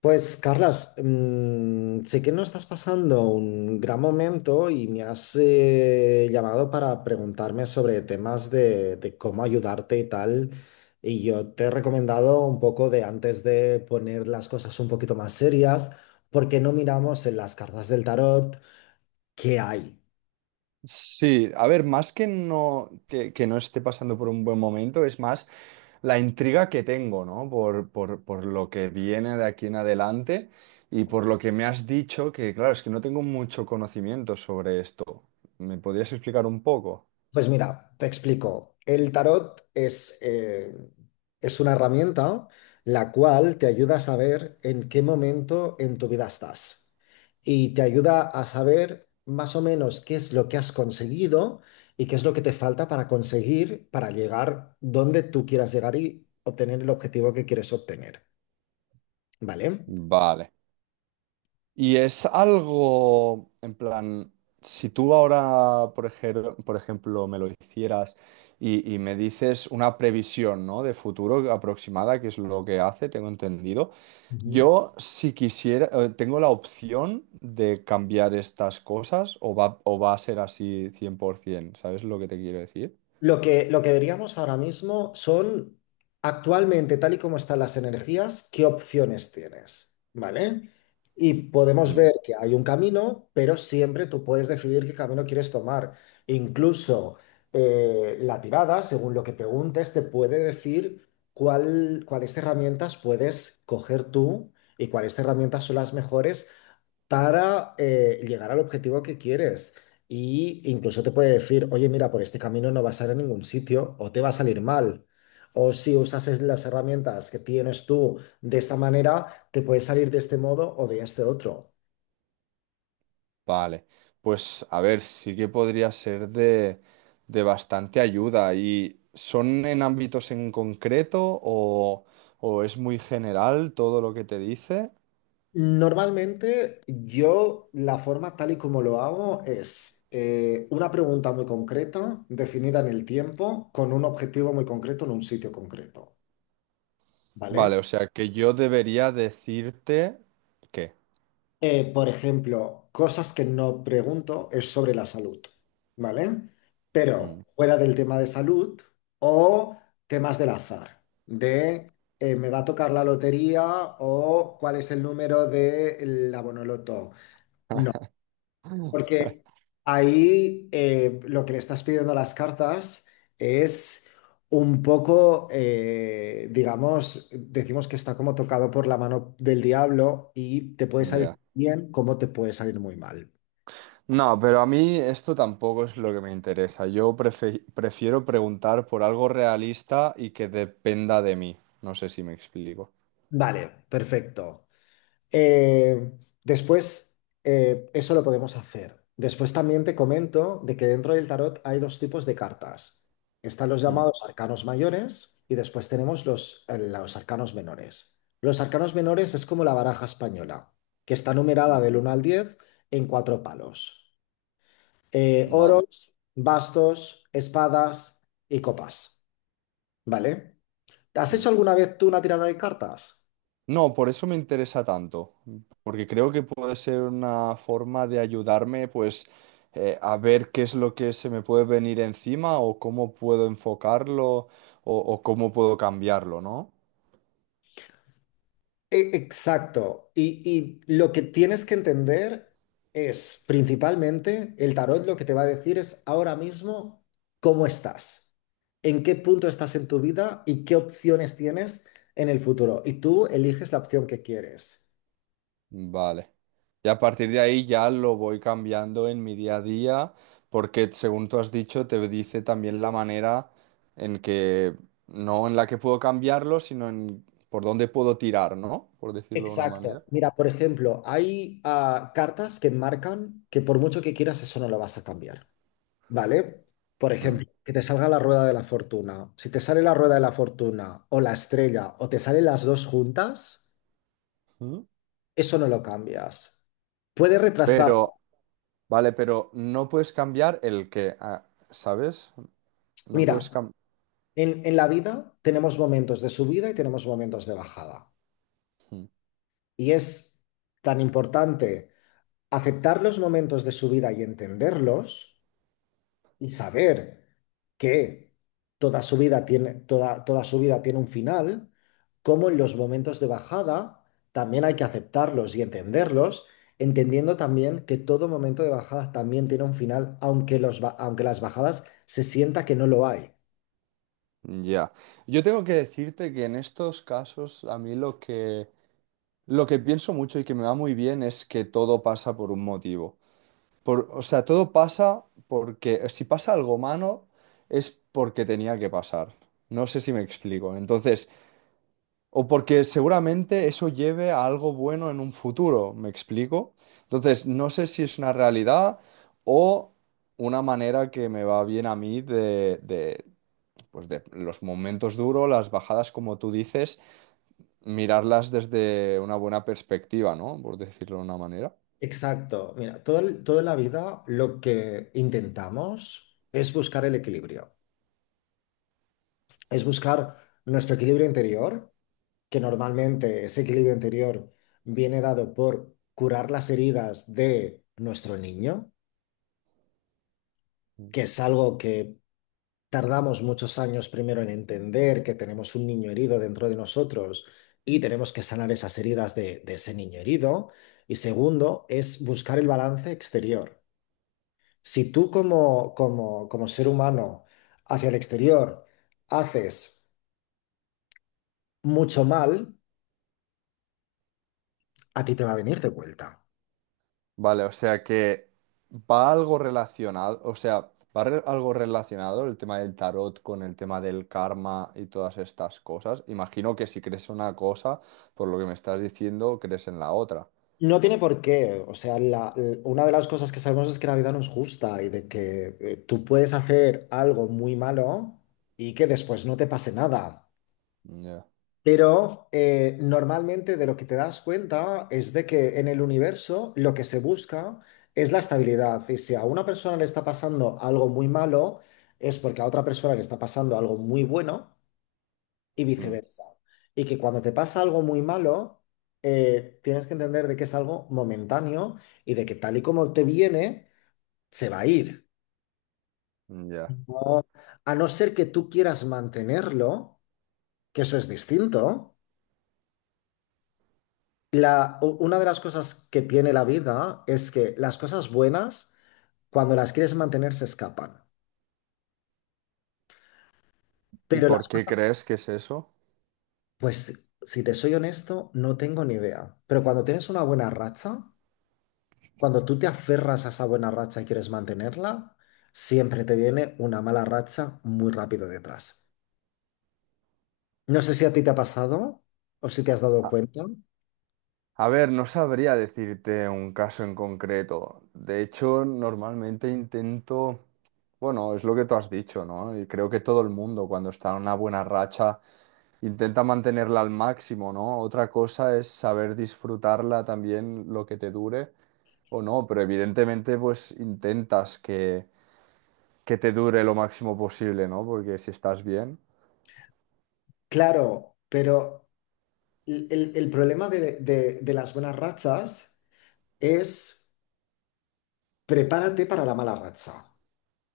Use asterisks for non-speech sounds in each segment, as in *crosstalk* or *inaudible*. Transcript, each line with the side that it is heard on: left: Pues, Carlas, sé que no estás pasando un gran momento y me has llamado para preguntarme sobre temas de cómo ayudarte y tal. Y yo te he recomendado un poco de antes de poner las cosas un poquito más serias, porque no miramos en las cartas del tarot qué hay.
right: Sí, a ver, más que no, que no esté pasando por un buen momento, es más la intriga que tengo, ¿no? Por lo que viene de aquí en adelante y por lo que me has dicho, que claro, es que no tengo mucho conocimiento sobre esto. ¿Me podrías explicar un poco?
left: Pues mira, te explico. El tarot es una herramienta la cual te ayuda a saber en qué momento en tu vida estás y te ayuda a saber más o menos qué es lo que has conseguido y qué es lo que te falta para conseguir, para llegar donde tú quieras llegar y obtener el objetivo que quieres obtener. ¿Vale?
right: Vale. Y es algo, en plan, si tú ahora, por ejemplo, me lo hicieras y me dices una previsión, ¿no?, de futuro aproximada, que es lo que hace, tengo entendido.
left: Ujú.
right: Yo, si quisiera, tengo la opción de cambiar estas cosas o va a ser así 100%, ¿sabes lo que te quiero decir?
left: Lo que veríamos ahora mismo son, actualmente, tal y como están las energías, qué opciones tienes, ¿vale? Y podemos ver que hay un camino, pero siempre tú puedes decidir qué camino quieres tomar. Incluso la tirada, según lo que preguntes, te puede decir cuáles herramientas puedes coger tú y cuáles herramientas son las mejores para llegar al objetivo que quieres. Y incluso te puede decir, oye, mira, por este camino no vas a ir a ningún sitio o te va a salir mal. O si usas las herramientas que tienes tú de esta manera, te puedes salir de este modo o de este otro.
right: Vale, pues a ver, sí que podría ser de bastante ayuda. ¿Y son en ámbitos en concreto o es muy general todo lo que te dice?
left: Normalmente yo la forma tal y como lo hago es una pregunta muy concreta, definida en el tiempo, con un objetivo muy concreto en un sitio concreto,
right: Vale,
left: ¿vale?
right: o sea que yo debería decirte qué.
left: Por ejemplo, cosas que no pregunto es sobre la salud, ¿vale? Pero
right: Mm.
left: fuera del tema de salud o temas del azar, de me va a tocar la lotería o cuál es el número de la Bonoloto. Porque
right: *laughs*
left: ahí lo que le estás pidiendo a las cartas es un poco, digamos, decimos que está como tocado por la mano del diablo y te puede salir
right: Ya.
left: bien como te puede salir muy mal.
right: No, pero a mí esto tampoco es lo que me interesa. Yo prefiero preguntar por algo realista y que dependa de mí. No sé si me explico.
left: Vale, perfecto. Eh, después, eso lo podemos hacer. Después también te comento de que dentro del tarot hay dos tipos de cartas. Están los
right: Mm.
left: llamados arcanos mayores y después tenemos los arcanos menores. Los arcanos menores es como la baraja española, que está numerada
right: Mm.
left: del 1 al 10 en cuatro palos.
right: Vale.
left: Oros, bastos, espadas y copas. ¿Vale? ¿Has
right: Mm.
left: hecho alguna vez tú una tirada de cartas?
right: No, por eso me interesa tanto, porque creo que puede ser una forma de ayudarme, pues, a ver qué es lo que se me puede venir encima o cómo puedo enfocarlo o cómo puedo cambiarlo, ¿no?
left: Exacto. Y lo que tienes que entender es principalmente el tarot lo que te va a decir es ahora mismo cómo estás, en qué punto estás en tu vida y qué opciones tienes en el futuro. Y tú eliges la opción que quieres.
right: Vale. Y a partir de ahí ya lo voy cambiando en mi día a día, porque según tú has dicho, te dice también la manera en que, no en la que puedo cambiarlo, sino en por dónde puedo tirar, ¿no? Por decirlo de una
left: Exacto.
right: manera.
left: Mira, por ejemplo, hay cartas que marcan que por mucho que quieras eso no lo vas a cambiar. ¿Vale? Por ejemplo, que te salga la rueda de la fortuna. Si te sale la rueda de la fortuna o la estrella o te salen las dos juntas,
right: Mm.
left: eso no lo cambias. Puede retrasar.
right: Pero, vale, pero no puedes cambiar el que, ah, ¿sabes? No puedes
left: Mira,
right: cambiar.
left: en la vida tenemos momentos de subida y tenemos momentos de bajada. Y es tan importante aceptar los momentos de subida y entenderlos y saber que toda su vida tiene, toda su vida tiene un final, como en los momentos de bajada también hay que aceptarlos y entenderlos, entendiendo también que todo momento de bajada también tiene un final, aunque las bajadas se sienta que no lo hay.
right: Ya. Yo tengo que decirte que en estos casos a mí lo que pienso mucho y que me va muy bien es que todo pasa por un motivo. Por, o sea, todo pasa porque si pasa algo malo es porque tenía que pasar. No sé si me explico. Entonces, o porque seguramente eso lleve a algo bueno en un futuro, ¿me explico? Entonces, no sé si es una realidad o una manera que me va bien a mí de pues de los momentos duros, las bajadas, como tú dices, mirarlas desde una buena perspectiva, ¿no? Por decirlo de una manera.
left: Exacto. Mira, toda la vida lo que intentamos es buscar el equilibrio, es buscar nuestro equilibrio interior que normalmente ese equilibrio interior viene dado por curar las heridas de nuestro niño, que es algo que tardamos muchos años primero en entender que tenemos un niño herido dentro de nosotros y tenemos que sanar esas heridas de ese niño herido. Y segundo, es buscar el balance exterior. Si tú como ser humano hacia el exterior haces mucho mal, a ti te va a venir de vuelta.
right: Vale, o sea que va algo relacionado, o sea, algo relacionado el tema del tarot con el tema del karma y todas estas cosas. Imagino que si crees una cosa, por lo que me estás diciendo, crees en la otra.
left: No tiene por qué. O sea, una de las cosas que sabemos es que la vida no es justa y de que tú puedes hacer algo muy malo y que después no te pase nada.
right: Ya.
left: Pero normalmente de lo que te das cuenta es de que en el universo lo que se busca es la estabilidad. Y si a una persona le está pasando algo muy malo, es porque a otra persona le está pasando algo muy bueno y
right: Mm.
left: viceversa. Y que cuando te pasa algo muy malo, tienes que entender de que es algo momentáneo y de que tal y como te viene, se va a ir.
right: Ya.
left: No- a no ser que tú quieras mantenerlo, que eso es distinto. Una de las cosas que tiene la vida es que las cosas buenas, cuando las quieres mantener, se escapan.
right: ¿Y
left: Pero
right: por
left: las
right: qué
left: cosas,
right: crees que es eso?
left: pues si te soy honesto, no tengo ni idea. Pero cuando tienes una buena racha, cuando tú te aferras a esa buena racha y quieres mantenerla, siempre te viene una mala racha muy rápido detrás. No sé si a ti te ha pasado o si te has dado
right: A
left: cuenta.
right: a ver, no sabría decirte un caso en concreto. De hecho, normalmente intento, bueno, es lo que tú has dicho, ¿no? Y creo que todo el mundo cuando está en una buena racha intenta mantenerla al máximo, ¿no? Otra cosa es saber disfrutarla también lo que te dure o no, pero evidentemente pues intentas que te dure lo máximo posible, ¿no? Porque si estás bien,
left: Claro, pero el problema de las buenas rachas es prepárate para la mala racha.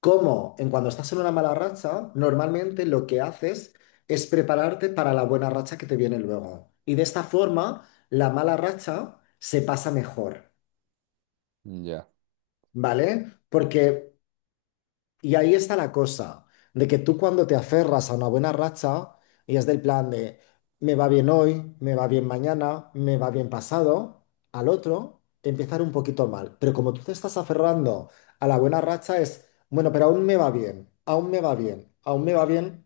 left: ¿Cómo? En cuando estás en una mala racha, normalmente lo que haces es prepararte para la buena racha que te viene luego. Y de esta forma, la mala racha se pasa mejor.
right: ya.
left: ¿Vale? Porque, y ahí está la cosa, de que tú cuando te aferras a una buena racha, y es del plan de, me va bien hoy, me va bien mañana, me va bien pasado, al otro, empezar un poquito mal. Pero como tú te estás aferrando a la buena racha es, bueno, pero aún me va bien, aún me va bien, aún me va bien,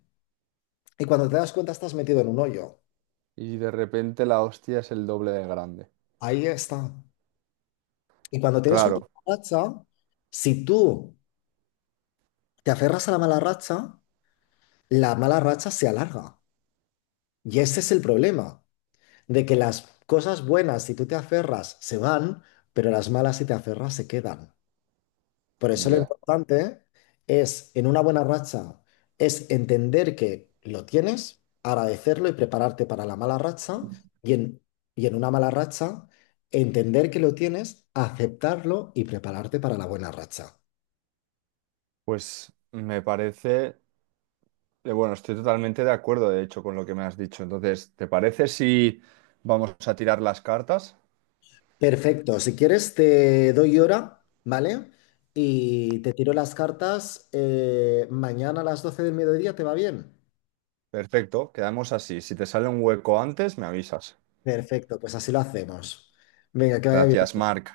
left: y cuando te das cuenta estás metido en un hoyo.
right: Y de repente la hostia es el doble de grande.
left: Ahí está. Y cuando tienes una
right: Claro,
left: mala racha, si tú te aferras a la mala racha se alarga. Y ese es el problema, de que las cosas buenas, si tú te aferras, se van, pero las malas, si te aferras, se quedan. Por eso lo
right: ya.
left: importante es, en una buena racha, es entender que lo tienes, agradecerlo y prepararte para la mala racha, y en, y en una mala racha, entender que lo tienes, aceptarlo y prepararte para la buena racha.
right: Pues me parece, bueno, estoy totalmente de acuerdo, de hecho, con lo que me has dicho. Entonces, ¿te parece si vamos a tirar las cartas?
left: Perfecto, si quieres te doy hora, ¿vale? Y te tiro las cartas mañana a las 12 del mediodía, ¿te va bien?
right: Perfecto, quedamos así. Si te sale un hueco antes, me avisas.
left: Perfecto, pues así lo hacemos. Venga, que vaya bien.
right: Gracias, Marc.